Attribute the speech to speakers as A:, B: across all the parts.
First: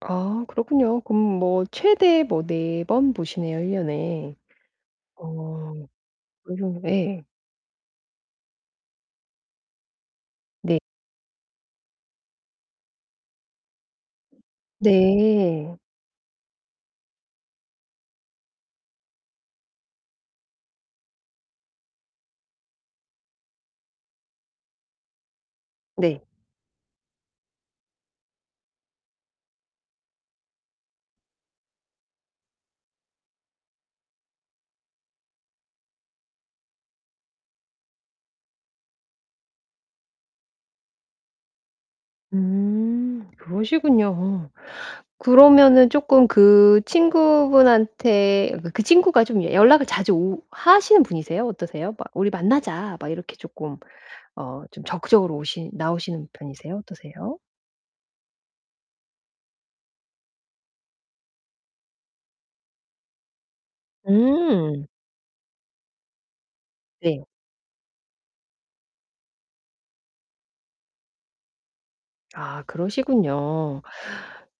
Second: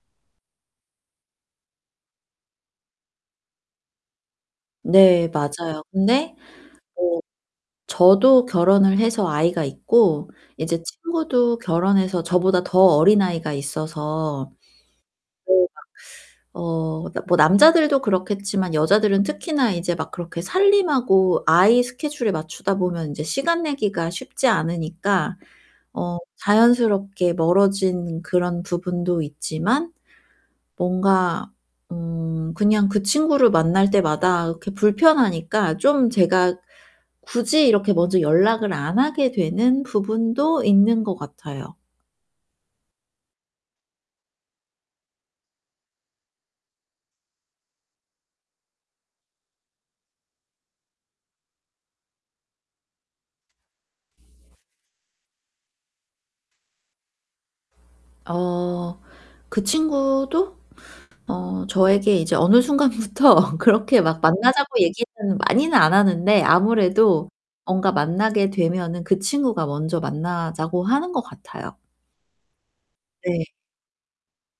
A: 아 그렇군요. 그럼 뭐 최대 뭐 4 번 보시네요 1 년에.
B: 네.
A: 어.
B: 맞아요. 근데 뭐
A: 요 정 네.
B: 저도 결혼을 해서 아이가 있고
A: 네.
B: 이제 친구도 결혼해서 저보다 더 어린 아이가 있어서. 네
A: 네.
B: 막 어 뭐 남자들도 그렇겠지만 여자들은 특히나 이제 막 그렇게 살림하고 아이 스케줄에 맞추다 보면 인제 시간 내기가 쉽지 않으니까 어
A: 네.
B: 자연스럽게 멀어진 그런 부분도 있지만 뭔가 음 그냥 그 친구를 만날 때마다 그렇게 불편하니까 좀 제가 굳이 이렇게 먼저 연락을 안 하게 되는 부분도 있는 것 같아요.
A: 음. 그러시군요. 그러면은 쪼끔 그 친구분한테 그 그 친구가 좀 연락을 자주 오 하시는 분이세요, 어떠세요? 막 "우리 만나자." 막 이렇게 쪼끔 어 좀 적극적으로 오시 나오시는 편이세요, 어떠세요?
B: 어 그 친구도 어 저에게 이제 어느 순간부터 그렇게 막 만나자고
A: 음.
B: 얘기는 많이는 안 하는데
A: 네.
B: 아무래도 뭔가 만나게 되면은 그 친구가 먼저 만나자고 하는 것 같아요.
A: 아
B: 네.
A: 그러시군요.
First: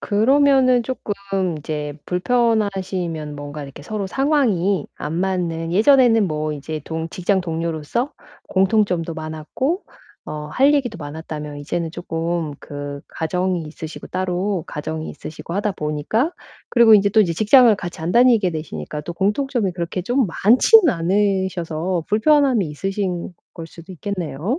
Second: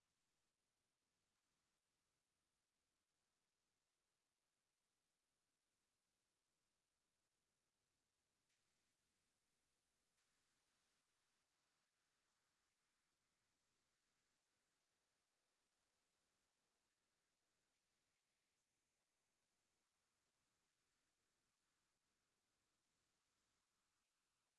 A: 그러면은 쪼끔 이제 불편하시면 뭔가 이렇게 서로 상황이 안 맞는 예전에는 뭐 인제 동 직장 동료로서 공통점도 많았고 어 할 얘기도 많았다면 이제는 쪼끔 그 가정이 있으시고 따로, 가정이 있으시고 하다 보니까 그리고 인제 또 이제 직장을 같이 안 다니게 되시니까 또 공통점이 그렇게 좀 많지는 않으셔서 불편함이 있으신 걸 수도 있겠네요.